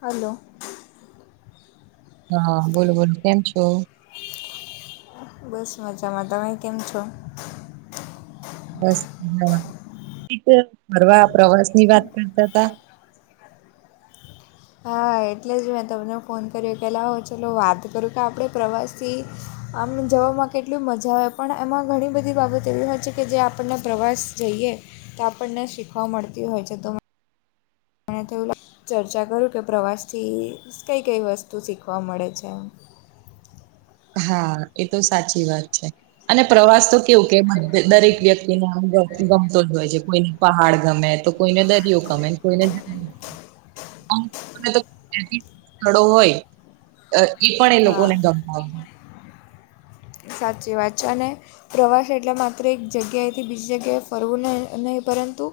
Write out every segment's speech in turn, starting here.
Hello. હા બોલો બોલો કેમ છો? બસ મજામાં. તમે કેમ છો? બસક ફરવા ઈ જો ફરવા પ્રવાસ ની વાત કરતા તા હા એટલે જ મેં તમને ફોન કર્યો પહેલા આવો ચલો વાત કરું કે આપડે પ્રવાસ થી આમને જવામાં કેટલી મજા આવે પણ એમાં ઘણી બધી બાબત એવી હોય છે કે જે આપણને પ્રવાસ જઈએ તો આપણને શીખવા મળતી હોય છે તો મને થયું લે ચર્ચા કરું કે પ્રવાસ થી કઈ કઈ વસ્તુ શીખવા મળે છે. હા એ તો સાચી વાત છે. અને પ્રવાસ તો કેવું કે એમાં દરેક વ્યક્તિને આમ ગમ ગમતો જ હોય છે કોઈને પહાડ ગમે તો કોઈને દરિયો ગમેને કોઈને જ [unintelligible] સ્થળો હોય અહ ઈ પણ એ હા લોકોને ગમતા હોય. સાચી વાત છે અને પ્રવાસ એટલે માત્ર એક જગ્યાએથી બીજી જગ્યાએ ફરવું નહીં નહીં પરંતુ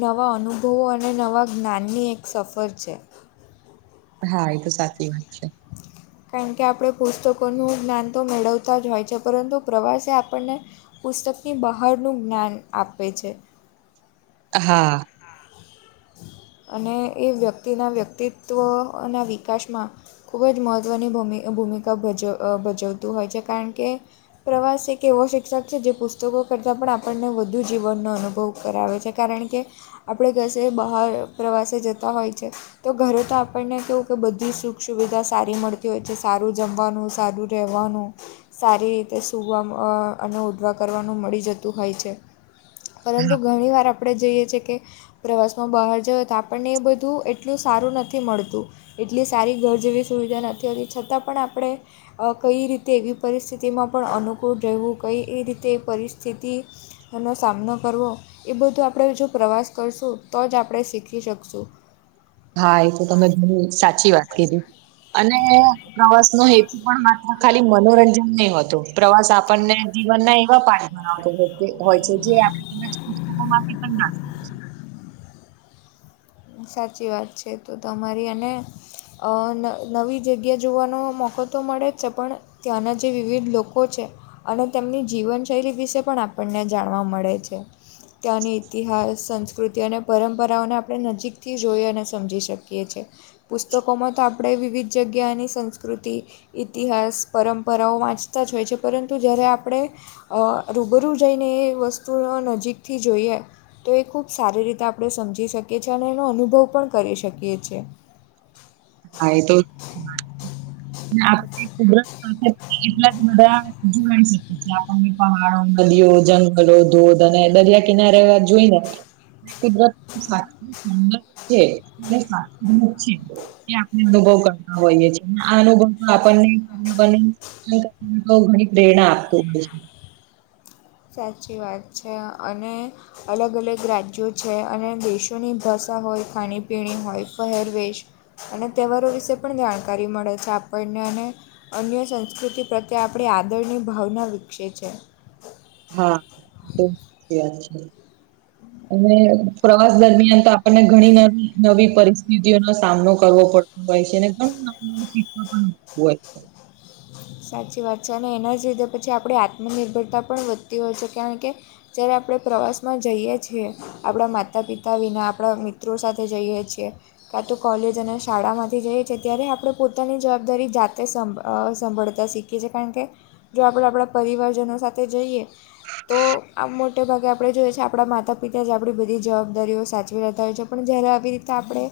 નવા અનુભવો અને નવા જ્ઞાનની એક સફર છે. હા એ તો સાચી વાત છે. કારણ કે આપડે પુસ્તકોનું જ્ઞાન તો મેળવતા જ હોય છે પરંતુ પ્રવાસે આપણને પુસ્તકની બહારનું જ્ઞાન આપે છે. હા. અને એ વ્યક્તિના વ્યક્તિત્વના વિકાસમાં ખૂબ જ મહત્વની ભૂમિ- અહ ભૂમિકા ભજ અહ ભજવતું હોય છે કારણ કે પ્રવાસ એક એવો શિક્ષક છે જે પુસ્તકો કરતાં પણ આપણને વધુ જીવનનો અનુભવ કરાવે છે. કારણ કે આપડે ઘસે બહાર પ્રવાસે જતા હોય છે તો ઘરે તો આપણને કેવું કે બધી સુખ સુવિધા સારી મળતી હોય છે સારું જમવાનું સારું રહેવાનું સારી રીતે સૂવા અ અને ઓઢવા કરવાનું મળી જતું હોય છે. પરંતુ ઘણી વાર આપણે જઈએ છે કે, પ્રવાસમાં બહાર જયો તો આપણને એ બધું એટલું સારું નથી મળતું. એટલી સારી ઘર જેવી સુવિધા નથી હોતી છતાં પણ આપણે અ કઈ રીતે એવી પરિસ્થિતિમાં પણ અનુકૂળ રહેવું કંઈ એ રીતે પરિસ્થિતિ તમનો સામનો કરવો એ બધું આપણે જો પ્રવાસ કરશું તો જ આપણે શીખી શકશું. હા એ તો તમે ઘણી સાચી વાત કીધી અને પ્રવાસ નો હેતુ પણ માત્ર ખાલી મનોરંજન નહી હોતો પ્રવાસ આપણને જીવન ના એવા પાઠ ભણવતો હો કે હોય છે જે આપ [unintelligible] સાચી વાત છે તો તમારી અને અ ન નવી જગ્યા જોવાનો મોકો તો મળે જ છે પણ ત્યાં ના જે વિવિધ લોકો છે. અને તેમની જીવનશૈલી વિશે પણ આપણને જાણવા મળે છે. ત્યાંની ઇતિહાસ સંસ્કૃતિ અને પરંપરાઓના એ નજીકથી જોઈ અને સમજી શકીએ છે. પુસ્તકોમાં તો આપણે વિવિધ જગ્યા એની સંસ્કૃતિ ઇતિહાસ પરંપરાઓ વાંચતા જ હોય છે. પરંતુ જ્યારે આપણે અ રૂબરૂ જઈને એ વસ્તુઓ નજીકથી જોઈએ. તે ખૂબ સારી રીતે આપણે સમજી શકયે છે અને એનો અનુભવ પણ કરી શકયે છે હા એ તો [unintelligible] ખબર એટલા જ બધા જોડાઇ શકયે છે આપણને પહાડો નદીઓ જંગલ હલો [unintelligible] તને દરિયા કિનારે એવા જોઈને કુદરત સાચું સુંદર છે તે સાચું [unintelligible] એ આપણે અનુભવ કરતા હોઈએ છીએ અને આ અનુભવ તો બ બ [unintelligible] ઘણી પ્રેરણા આપતું હોય છે. સાચી વાત છે અને, અલગ અલગ રાજ્યો છે અને દેશોની ભાષા હોય ખાણી પીણી હોય પહેરવેશ અને તહેવારો વિશે પણ જાણકારી મળે છે આપણને અને અન્ય સંસ્કૃતિ પ્રત્યે આપણી આદરની ભાવના વિકસેે છે હા એ [unintelligible] વાત છે અને પ્રવાસ દરમિયાન તો આપણને ઘણી ન નવી પરિસ્થિતિઓનો સામનો કરવો પડ પૈસાને પણ [unintelligible] સાચી વાત છે અને એના જ લીધે પછી આત્મનિર્ભરતા પણ વધતી હોય છે કારણ કે, જ્યારે આપણે પ્રવાસમાં જઈએ છીએ. આપણા માતા-પિતા વિના આપણા મિત્રો સાથે જઈએ છીએ. કાં તો કોલેજ અને શાળામાંથી જઈએ છીએ ત્યારે આપણે પોતાની જવાબદારી જાતે સંભ અ સંભળ બધા [unintelligible] શીખીએ છીએ કારણ કે જો આપણે આપણા પરિવારજનો સાથે જઈએ. તો આમ મોટે ભાગે આપણે જોઈએ છે આપણા માતા પિતા જ આપણી બધી જવાબદારીઓ સાચવી રહેતા હોય છે. પણ જ્યારે આવી રીતે આપણે,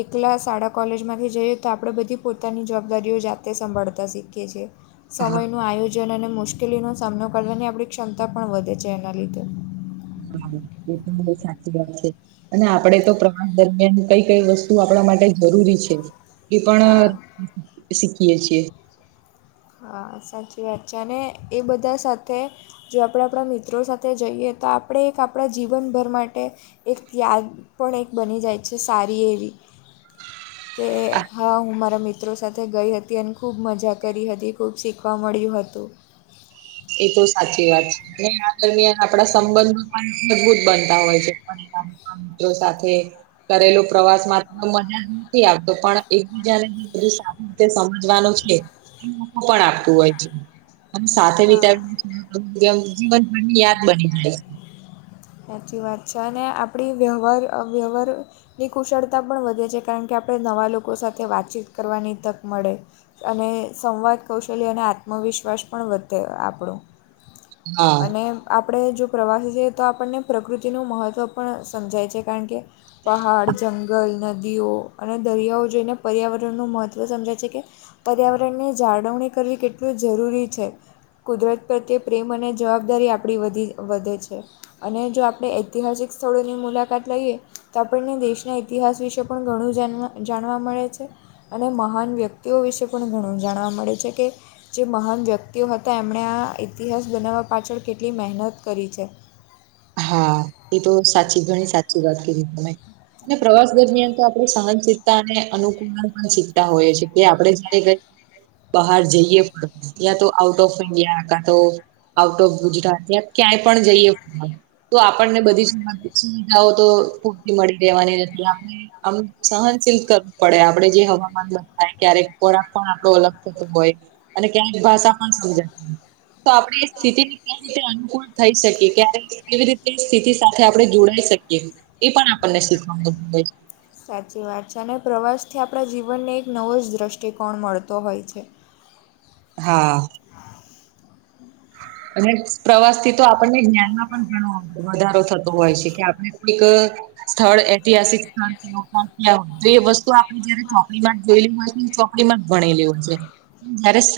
એકલા શાળા કોલેજ માંથી જઈયે તો આપણે બધી પોતાની જવાબદારીઓ જાતે સંભાળતા શીખીએ કે છે હા સમયનું આયોજન અને મુશ્કેલ મુશ્કેલીનો સામનો કરવાની આપણી ક્ષમતા પણ વધે છે એના લીધે એ પણ મને સાચી છે અને આપડે તો પ્રવાસ દરમિયાન કઈ કઈ વસ્તુ આપણા માટે જરૂરી છે. એ પણ હા શીખીએે છીએ. હા સાચી વાત છે અને એ બધા સાથે જો આપણા આપણા મિત્રો સાથે જઈએ તો આપણે એક આપણા જીવન ભર માટે એક યાદ પણ એક બની જાય છે સારી એવી. કે આ હા હું મારા મિત્રો સાથે ગઈ હતી અને ખૂબ મજા કરી હત તી ખૂબ શીખવા મળ્યું હતું. એ તો સાચી વાત છે. અને આ દરમિયાન આપણા સંબંધો પણ મજબૂત બનતા હોય છે પરિવારમાં. મિત્રો સાથે કરેલું પ્રવાસ માત્ર મજા જ નથી આવતો પણ એકબીજા ને જે બધી સામે તે સમજવાનું છે, એ પણ આપતું હોય છે. અને સાથ હા ત્યારે આમ જીવન ભરની યાદ બની જાય છે. સાચી વાત છે. અને આપણી વ્યવહાર અ વ્યવહાર ની કુશળતા પણ વધે છે. કારણ કે આપણે નવા લોકો સાથે વાતચીત કરવાની તક મળે. અને સંવાદ, કૌશલ્ય અને આત્મવિશ્વાસ પણ વધે આપણો. હા અને આપણે જો પ્રવાસી [inaudible] તો આપણને પ્રકૃતિનું મહત્ત્વ પણ સમજાય છે. કારણ કે પહાડ, જંગલ, નદીઓ. અને દરિયાઓ જોઈને પર્યાવરણનું મહત્ત્વ સમજાય છે કે પર્યાવરણને જાળવણી કરવી કેટલું જરૂરી છે. કુદરત પ્રત્યે પ્રેમ અને જવાબદારી આપણી વધી વધે છે. અને જો આપણે ઐતિહાસિક સ્થળોની મુલાકાત લઈએ તો આપણને દેશના ઇતિહાસ વિશે પણ ઘણું જાનવા જાણવા મળે છે. અને મહાન વ્યક્તિઓ વિશે પણ ઘણું જાણવા મળે છે કે જે મહાન વ્યક્તિઓ હતા એમણે આ ઇતિહાસ બનાવવા પાછળ કેટલી મહેનત કરી છે. હા એ તો સાચી ઘણી સાચી વાત કીધી તમે. અને પ્રવાસ દરમિયાન તો આપણે સહનશીલતા અને અનુકૂલન પણ શીખતા હોઈએ છીએ. કે આપણેે જયારે કઈ બાહાર જઈએ ત્યા તો આઉટ ઓફ ઇન્ડિયા કા તો આઉટ ઓફ ગુજરાત યા ક્યાંય પણ જઈએ ફરવા તો આપણને બધી સુવિધાઓ તો પૂરતી મળી રહેેવાની નથી. આપણે આમ સહનશીલ કરવું પડે આપડે જે હવામાનમાં ક્યારેક ખોરાક પણ આપણો અલગ થતો હોય. અને ક્યાંક ભાષા પણ સમજાતી હોય. તો આપડે એ સ્થિતિને કેવી રીતે અનુકૂળ થઈ શકીએ ક્યારેક એ કેવી રીતે સ્થિતિ સાથે આપણે જોડાઈ શકીએ. એ પણ આપણને શીખવા મળે છે. સાચી વાત છે. અને પ્રવાસથી આપણા જીવનને એક નવો જ દ્રષ્ટિકોણ મળતો હોય છે. હા હા અને પ્રવાસથી તો આપણને જ્ઞાનમાં પણ ઘણો વધારો થતો હોય છે કે આપણે કોઈક સ્થળ ઐતિહાસિક સ્થળ કે ક્યાં હોય તો એ વસ્તુ આપણે જયારે ચોકડીમાં જોયેલી હોય ને એમાં જ ભણેલી હોય છે. જયારે સ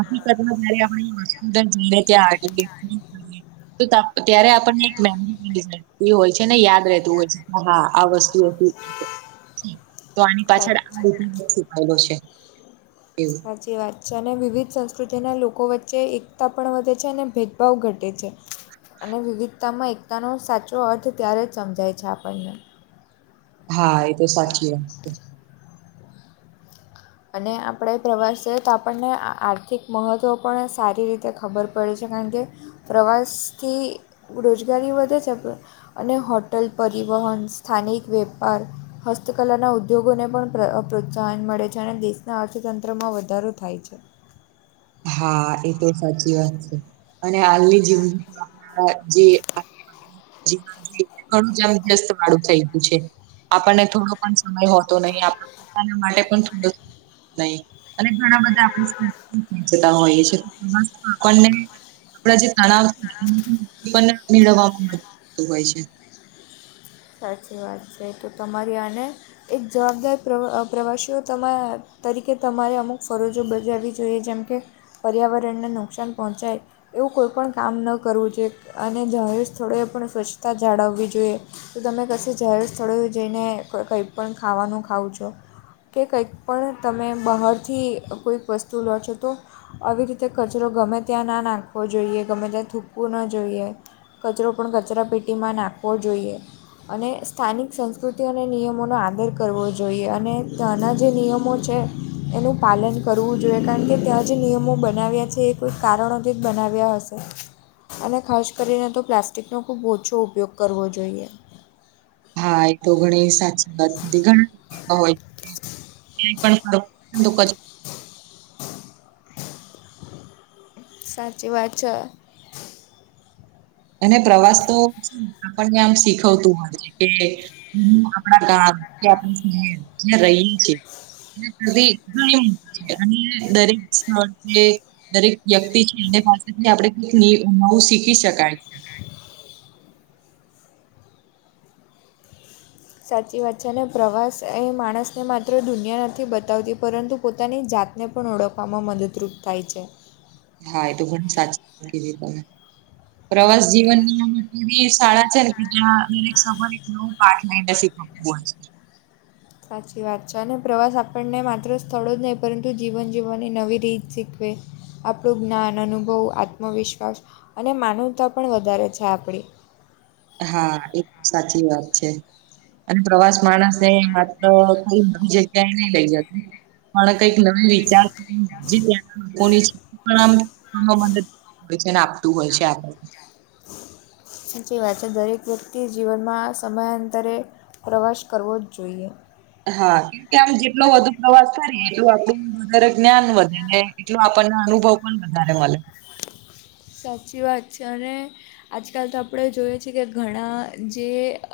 હકીકતમાં જયારે આપણે [inaudible] [inaudible] ત્યારે આપણને એક [inaudible] એ હોય છે ને યાદ રેતુ હોય છે હા આ વસ્તુ એ [inaudible] તો આની પાછળ આ સાચી ઇતિહાસ છુપાયલો છે એવું. સાચી વાત છે. અને વિવિધ સંસ્કૃતિના લોકો વચ્ચે એકતા પણ વધે છે અને ભેદભાવ ઘટે છે. અને વિવિધતામાં એકતાનો સાચો અર્થ ત્યારે જ સમજાય છે આપણને. હા એતો સાચી વાત છે. અને આપણે પ્રવાસે તો આપણને આર્થિક મહત્ત્વ પણ સારી રીતે ખબર પડે છે. કારણ કે પ્રવાસથી રોજગારી વધે છે પણ અને હોટલ પરિવહન સ્થાનિક વેપાર હસ્તકલાના ઉદ્યોગોને પણ પ્રોત્સાહન મળે છે અનેે દેશના અર્થતંત્રમાં વધારો થાય છે. હા એ તો સાચી વાત છે અને હાલની [unintelligible] જે [unintelligible] વાળું થઈ ગયું છે. આપણને થોડો પણ સમય હોતો નહી આપણા પોતાના માટે પણ થોડો નઈ અને ઘણા બધા આપણે [unintelligible] જતા હોઈએ છે [unintelligible] આપણને આપડા જે તળાવ [unintelligible] મેળવવા [unintelligible] હોય છે. સાચી વાત છે તો તમારી આને એક જવાબદાર પ્ર પ્રવાસીઓ તમે તરીકે તમારે અમુક ફરજો બજાવવી જોઈએ જેમ કે પર્યાવરણને નુકસાન પહોંચાય એવું કોઈપણ કામ ન કરવું જોઈએ અને જાહેર સ્થળોએ પણ સ્વચ્છતા જાળવવી જોઈએ. તો તમે કશે જાહેર સ્થળો જઈને કંઈ પણ ખાવાનું ખાવ છો, કે કંઈક પણ તમે બહારથી કોઈક વસ્તુ લો છો તો આવી રીતે કચરો ગમે ત્યાં ના નાખવો જોઈએ ગમે ત્યાં થૂકવું ન જોઈએ. કચરો પણ કચરાપેટીમાં નાખવો જોઈએ. અને સ્થાનિક સંસ્કૃતિ અને નિયમોનો આદર કરવો જોઈએ અને ત્યાંના જે નિયમો છે એનું પાલન કરવું જોઈએ કારણ કે ત્યાં જે નિયમો બનાવ્યા છે એ કોઈક કારણોથી જ બનાવ્યા હશે. અને ખાસ કરીને તો પ્લાસ્ટિકનો ખૂબ ઓછો ઉપયોગ કરવો જોઈએ. હા એ તો ઘણી સાચી વાતી કીધી ઘણા [unintelligible] હોય ક્યાંય પણ [unintelligible] સાચી વાત છે. અને પ્રવાસ તો આપણને આમ શીખવતું હોય છે કે, હું આપણા ગામ કે આપણા શહેર જ્યાં રહીએ છીએ [unintelligible] દરેક સ્થળ કે દરેક વ્યક્તિ છે એને પાસેથી આપડે કઈક નવું શીખી શકાય. સાચી વાત છે અને પ્રવાસ એ માણસને માત્ર દુનિયા નથી બતાવતી પરંતુ પોતાની જાત ને પણ ઓળખવામાં મદદરૂપ થાય છે. હા એ તો ઘણી સાચી [unintelligible] કીધી તમે. પ્રવાસ જીવનની [inaudible] શાળા છે ને [inaudible] સાચી વાત છે અને પ્રવાસ આપણને માત્ર સ્થળો જ નહીં પરંતુ જીવન જીવવાની નવી રીત શીખવે. આપણું જ્ઞાન, અનુભવ, આત્મવિશ્વાસ અને માનવતા પણ વધારે છે આપડી. હા એ તો સાચી વાત છે. અને પ્રવાસ માણસને માત્ર કઈ નવી જગ્યાએ નઈ લઈ જતી પણ કંઈક નવી વિચાર [unintelligible] [unintelligible] આપતું હોય છે આપણું સાચી વાત છે દરેક વ્યક્તિ જીવનમાં સમયાંતરે પ્રવાસ કરવો જ જોઈએ. હા. કે આમ જેટલો વધુ પ્રવાસ કરી એટલું વધારે જ્ઞાન વધે ને એટલું આપણને અનુભવ પણ વધારે મલે. સાચી વાત છે અને આજકાલ તો આપડે જોઈએ છીએ કે ઘણા જે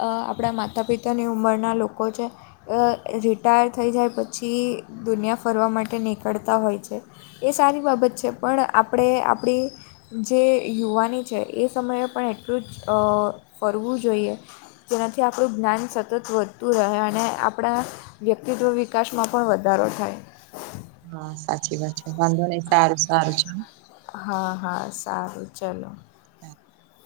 આપડા માતા-પિતાની ઉંમરના લો કો છે રિટાયર થઈ જાય પછી દુનિયા ફરવા માટે નીકળતા હોય છે. એ સારી બાબત છે પણ આપણે આપણી જે યુવાની છે એ સમયે પણ એટલું જ અ ફરવું જોઈએ. જેનાથી આપણું જ્ઞાન સતત વધતું રહે અને આપણા વ્યક્તિત્વ વિકાસમાં પણ વધારો થાય. હા સાચી વાત છે, વાંધો નહી સારું સારું છે. હા હા, સારું ચલો. [unintelligible]